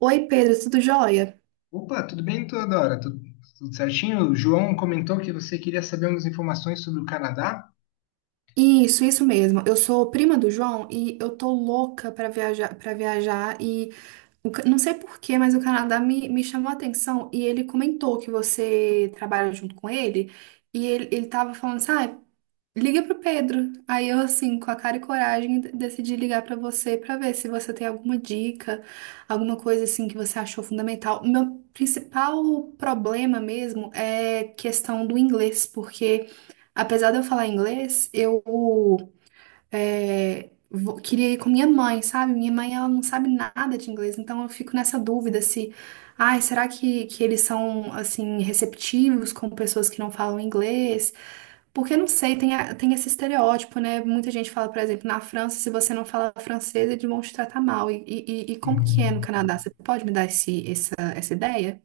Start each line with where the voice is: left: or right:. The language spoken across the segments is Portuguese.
right: Oi, Pedro, tudo jóia?
left: Opa, tudo bem, Teodora? Tudo certinho? O João comentou que você queria saber umas informações sobre o Canadá.
right: Isso mesmo. Eu sou prima do João e eu tô louca pra viajar, para viajar e não sei por quê, mas o Canadá me chamou a atenção e ele comentou que você trabalha junto com ele e ele tava falando, sabe? Liga pro Pedro. Aí eu, assim, com a cara e coragem, decidi ligar pra você pra ver se você tem alguma dica, alguma coisa assim que você achou fundamental. O meu principal problema mesmo é questão do inglês, porque apesar de eu falar inglês, queria ir com minha mãe, sabe? Minha mãe, ela não sabe nada de inglês, então eu fico nessa dúvida se, ai, será que eles são, assim, receptivos com pessoas que não falam inglês? Porque, não sei, tem, tem esse estereótipo, né? Muita gente fala, por exemplo, na França, se você não fala francês, eles vão te tratar mal. E como que é no
left: Uhum.
right: Canadá? Você pode me dar essa ideia?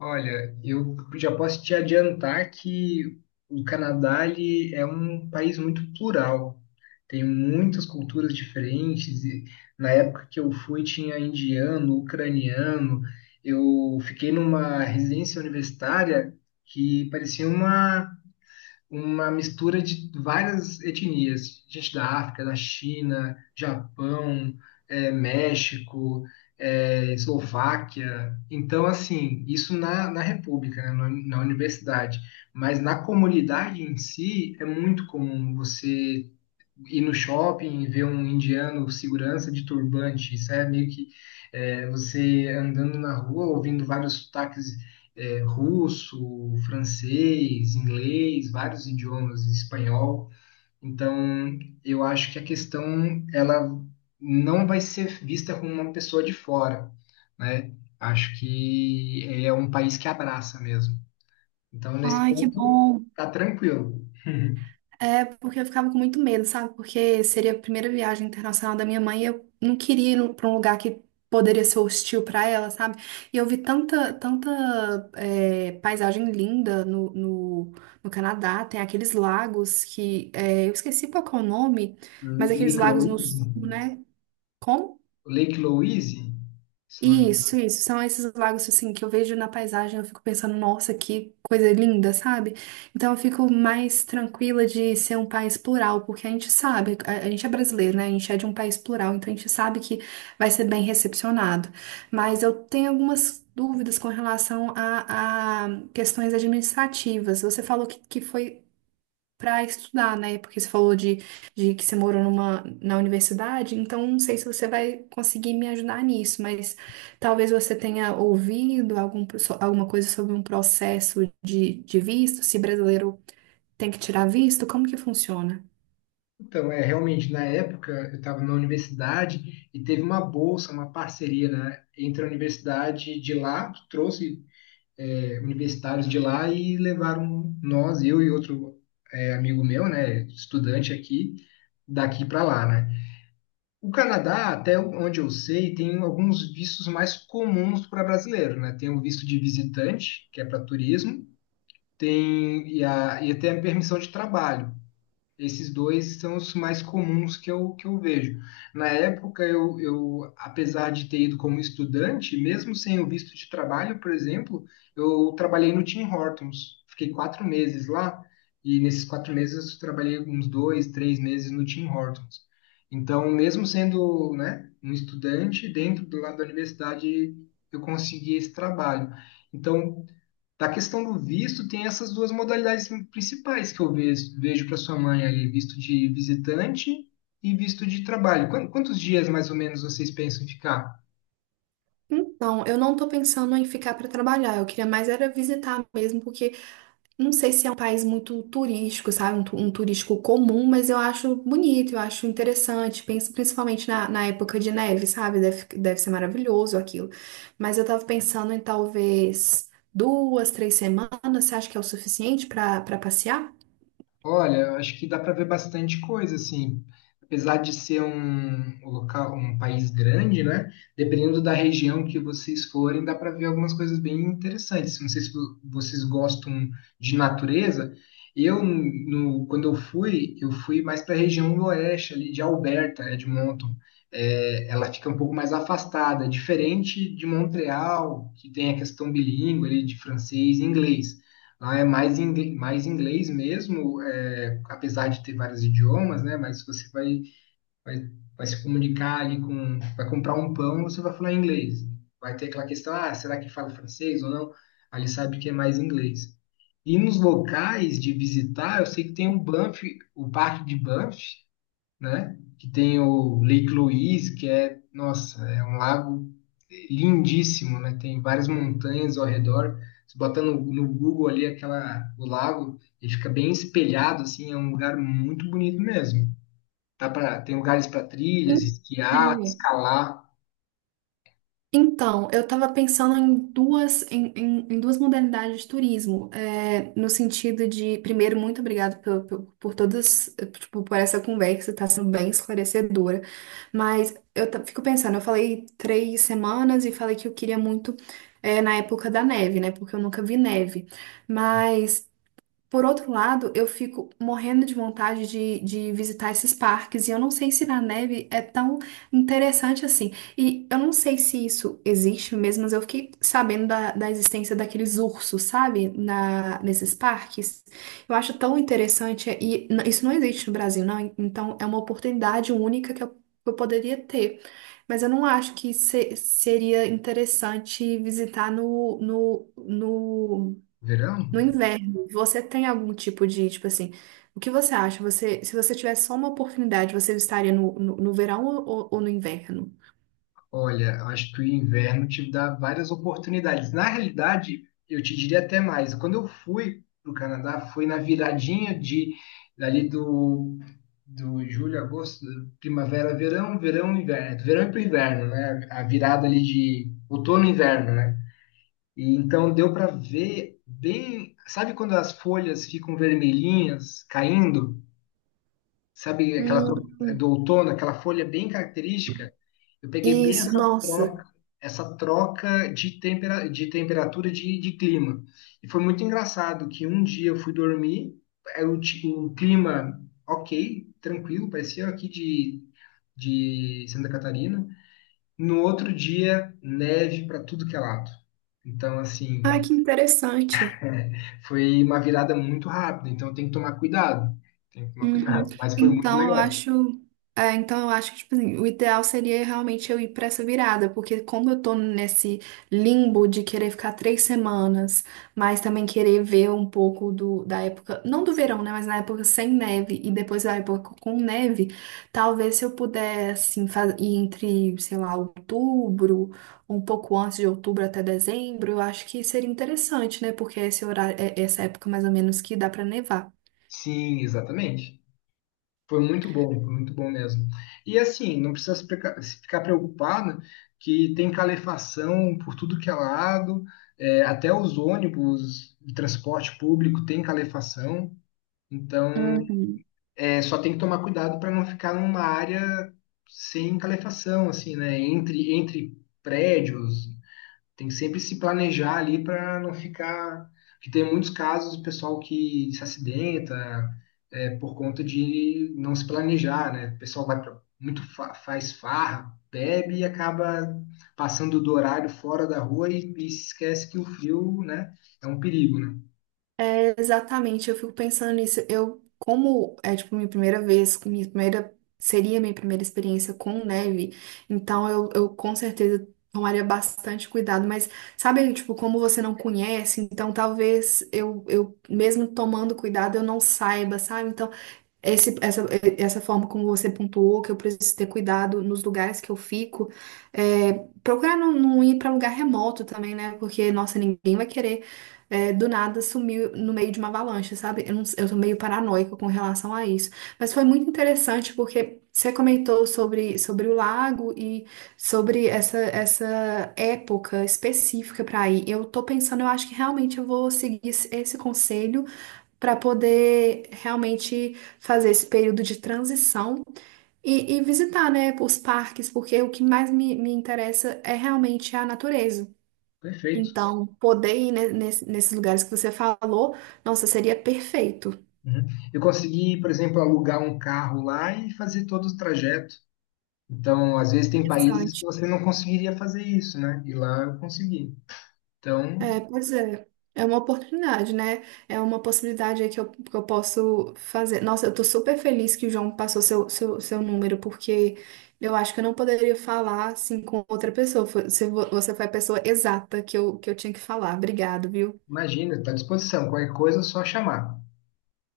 left: Olha, eu já posso te adiantar que o Canadá ele é um país muito plural. Tem muitas culturas diferentes. E na época que eu fui, tinha indiano, ucraniano. Eu fiquei numa residência universitária que parecia uma mistura de várias etnias, gente da África, da China, Japão, México, Eslováquia. Então, assim, isso na República, né, na, na universidade. Mas na comunidade em si, é muito comum você ir no shopping e ver um indiano segurança de turbante. Isso é meio que é, você andando na rua, ouvindo vários sotaques é, russo, francês, inglês, vários idiomas, espanhol. Então, eu acho que a questão ela não vai ser vista como uma pessoa de fora, né? Acho que é um país que abraça mesmo. Então, nesse
right: Ai, que
left: ponto,
right: bom.
left: tá tranquilo.
right: É porque eu ficava com muito medo, sabe? Porque seria a primeira viagem internacional da minha mãe e eu não queria ir para um lugar que poderia ser hostil para ela, sabe? E eu vi tanta paisagem linda no Canadá, tem aqueles lagos que é, eu esqueci qual que é o nome, mas aqueles lagos no sul,
left: Inclusive,
right: né? Como?
left: Lake Louise, se não me
right: Isso,
left: engano.
right: isso. São esses lagos assim que eu vejo na paisagem, eu fico pensando, nossa, que coisa linda, sabe? Então eu fico mais tranquila de ser um país plural, porque a gente sabe, a gente é brasileiro, né? A gente é de um país plural, então a gente sabe que vai ser bem recepcionado. Mas eu tenho algumas dúvidas com relação a questões administrativas. Você falou que foi para estudar, né? Porque você falou de que você morou numa, na universidade, então não sei se você vai conseguir me ajudar nisso, mas talvez você tenha ouvido alguma coisa sobre um processo de visto, se brasileiro tem que tirar visto, como que funciona?
left: Então, é, realmente, na época, eu estava na universidade e teve uma bolsa, uma parceria, né, entre a universidade de lá, que trouxe universitários de lá e levaram nós, eu e outro amigo meu, né, estudante aqui, daqui para lá, né? O Canadá, até onde eu sei, tem alguns vistos mais comuns para brasileiro, né? Tem o visto de visitante, que é para turismo, tem e, a, e até a permissão de trabalho. Esses dois são os mais comuns que eu vejo. Na época, apesar de ter ido como estudante, mesmo sem o visto de trabalho, por exemplo, eu trabalhei no Tim Hortons. Fiquei quatro meses lá, e nesses quatro meses eu trabalhei uns dois, três meses no Tim Hortons. Então, mesmo sendo, né, um estudante, dentro do lado da universidade, eu consegui esse trabalho. Então, da questão do visto, tem essas duas modalidades principais que eu vejo para sua mãe ali, visto de visitante e visto de trabalho. Quantos dias mais ou menos vocês pensam em ficar?
right: Então, eu não tô pensando em ficar para trabalhar, eu queria mais era visitar mesmo, porque não sei se é um país muito turístico, sabe? Um turístico comum, mas eu acho bonito, eu acho interessante. Penso principalmente na época de neve, sabe? Deve, deve ser maravilhoso aquilo. Mas eu tava pensando em talvez duas, três semanas. Você acha que é o suficiente para para passear?
left: Olha, eu acho que dá para ver bastante coisa, assim. Apesar de ser um local, um país grande, né? Dependendo da região que vocês forem, dá para ver algumas coisas bem interessantes. Não sei se vocês gostam de natureza. Eu, no- Quando eu fui mais para a região do oeste, ali de Alberta, Edmonton. É, ela fica um pouco mais afastada, diferente de Montreal, que tem a questão bilíngue ali de francês e inglês. Lá é mais inglês mesmo, é, apesar de ter vários idiomas, né? Mas vai, vai se comunicar ali com, vai comprar um pão, você vai falar inglês. Vai ter aquela questão, ah, será que fala francês ou não? Ali sabe que é mais inglês. E nos locais de visitar, eu sei que tem o Banff, o Parque de Banff, né? Que tem o Lake Louise, que é, nossa, é um lago lindíssimo, né? Tem várias montanhas ao redor. Você bota no Google ali aquela, o lago, ele fica bem espelhado, assim, é um lugar muito bonito mesmo. Dá pra, tem lugares para trilhas, esquiar,
right: Sim.
left: escalar.
right: Então, eu estava pensando em duas, em duas modalidades de turismo, é, no sentido de, primeiro, muito obrigada por todas, tipo, por essa conversa, está sendo bem esclarecedora, mas eu fico pensando, eu falei três semanas e falei que eu queria muito, na época da neve, né, porque eu nunca vi neve, mas por outro lado, eu fico morrendo de vontade de visitar esses parques, e eu não sei se na neve é tão interessante assim. E eu não sei se isso existe mesmo, mas eu fiquei sabendo da existência daqueles ursos, sabe? Nesses parques. Eu acho tão interessante, e isso não existe no Brasil, não. Então, é uma oportunidade única que eu poderia ter. Mas eu não acho que seria interessante visitar
left: Verão?
right: no inverno, você tem algum tipo de, tipo assim, o que você acha? Você, se você tivesse só uma oportunidade, você estaria no verão ou no inverno?
left: Olha, acho que o inverno te dá várias oportunidades. Na realidade, eu te diria até mais. Quando eu fui para o Canadá, foi na viradinha de dali do, do julho, agosto, primavera, verão, verão, inverno, do verão para o inverno, né? A virada ali de outono e inverno, né? E então deu para ver bem, sabe quando as folhas ficam vermelhinhas caindo? Sabe aquela
right: Hum,
left: do outono, aquela folha bem característica? Eu peguei bem
right: isso, nossa.
left: essa troca de temperatura de clima. E foi muito engraçado que um dia eu fui dormir, o clima ok, tranquilo, parecia aqui de Santa Catarina. No outro dia, neve para tudo que é lado. Então, assim,
right: Ah, que interessante.
left: foi uma virada muito rápida, então tem que tomar cuidado. Tem que tomar
right: Uhum.
left: cuidado, mas foi muito
right: Então eu
left: legal.
right: acho, é, então eu acho que tipo assim, o ideal seria realmente eu ir pra essa virada, porque como eu tô nesse limbo de querer ficar três semanas, mas também querer ver um pouco do, da época, não do verão, né, mas na época sem neve e depois da época com neve, talvez se eu puder assim ir entre, sei lá, outubro, um pouco antes de outubro até dezembro, eu acho que seria interessante, né, porque é esse horário, é essa época mais ou menos que dá pra nevar.
left: Sim, exatamente. Foi muito bom mesmo. E assim, não precisa se ficar preocupado que tem calefação por tudo que é lado, é, até os ônibus de transporte público tem calefação. Então,
right: Uhum.
left: é, só tem que tomar cuidado para não ficar numa área sem calefação, assim, né? Entre prédios, tem que sempre se planejar ali para não ficar. Porque tem muitos casos do pessoal que se acidenta é, por conta de não se planejar, né? O pessoal vai pra, muito faz farra, bebe e acaba passando do horário fora da rua e se esquece que o frio, né, é um perigo, né?
right: É, exatamente, eu fico pensando nisso. Eu, como é tipo minha primeira vez, com minha primeira seria minha primeira experiência com neve, então eu com certeza tomaria bastante cuidado, mas sabe, tipo, como você não conhece, então talvez eu mesmo tomando cuidado eu não saiba, sabe? Então esse, essa, essa forma como você pontuou, que eu preciso ter cuidado nos lugares que eu fico, é, procurar não ir para lugar remoto também, né? Porque, nossa, ninguém vai querer do nada sumir no meio de uma avalanche, sabe? Eu, não, eu tô meio paranoica com relação a isso. Mas foi muito interessante porque você comentou sobre o lago e sobre essa época específica para ir. Eu tô pensando, eu acho que realmente eu vou seguir esse conselho para poder realmente fazer esse período de transição e visitar, né, os parques, porque o que mais me interessa é realmente a natureza.
left: Perfeito.
right: Então, poder ir nesses lugares que você falou, nossa, seria perfeito.
left: Uhum. Eu consegui, por exemplo, alugar um carro lá e fazer todo o trajeto. Então, às vezes tem países que
right: Interessante.
left: você não conseguiria fazer isso, né? E lá eu consegui. Então,
right: É, pois é. É uma oportunidade, né? É uma possibilidade aí que que eu posso fazer. Nossa, eu tô super feliz que o João passou seu número, porque eu acho que eu não poderia falar assim com outra pessoa. Você, você foi a pessoa exata que que eu tinha que falar. Obrigado, viu?
left: imagina, está à disposição. Qualquer coisa é só chamar.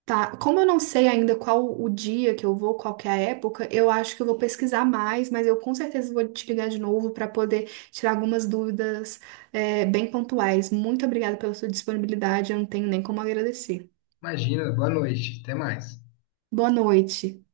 right: Tá, como eu não sei ainda qual o dia que eu vou, qual que é a época, eu acho que eu vou pesquisar mais, mas eu com certeza vou te ligar de novo para poder tirar algumas dúvidas, é, bem pontuais. Muito obrigada pela sua disponibilidade, eu não tenho nem como agradecer.
left: Imagina, boa noite. Até mais.
right: Boa noite.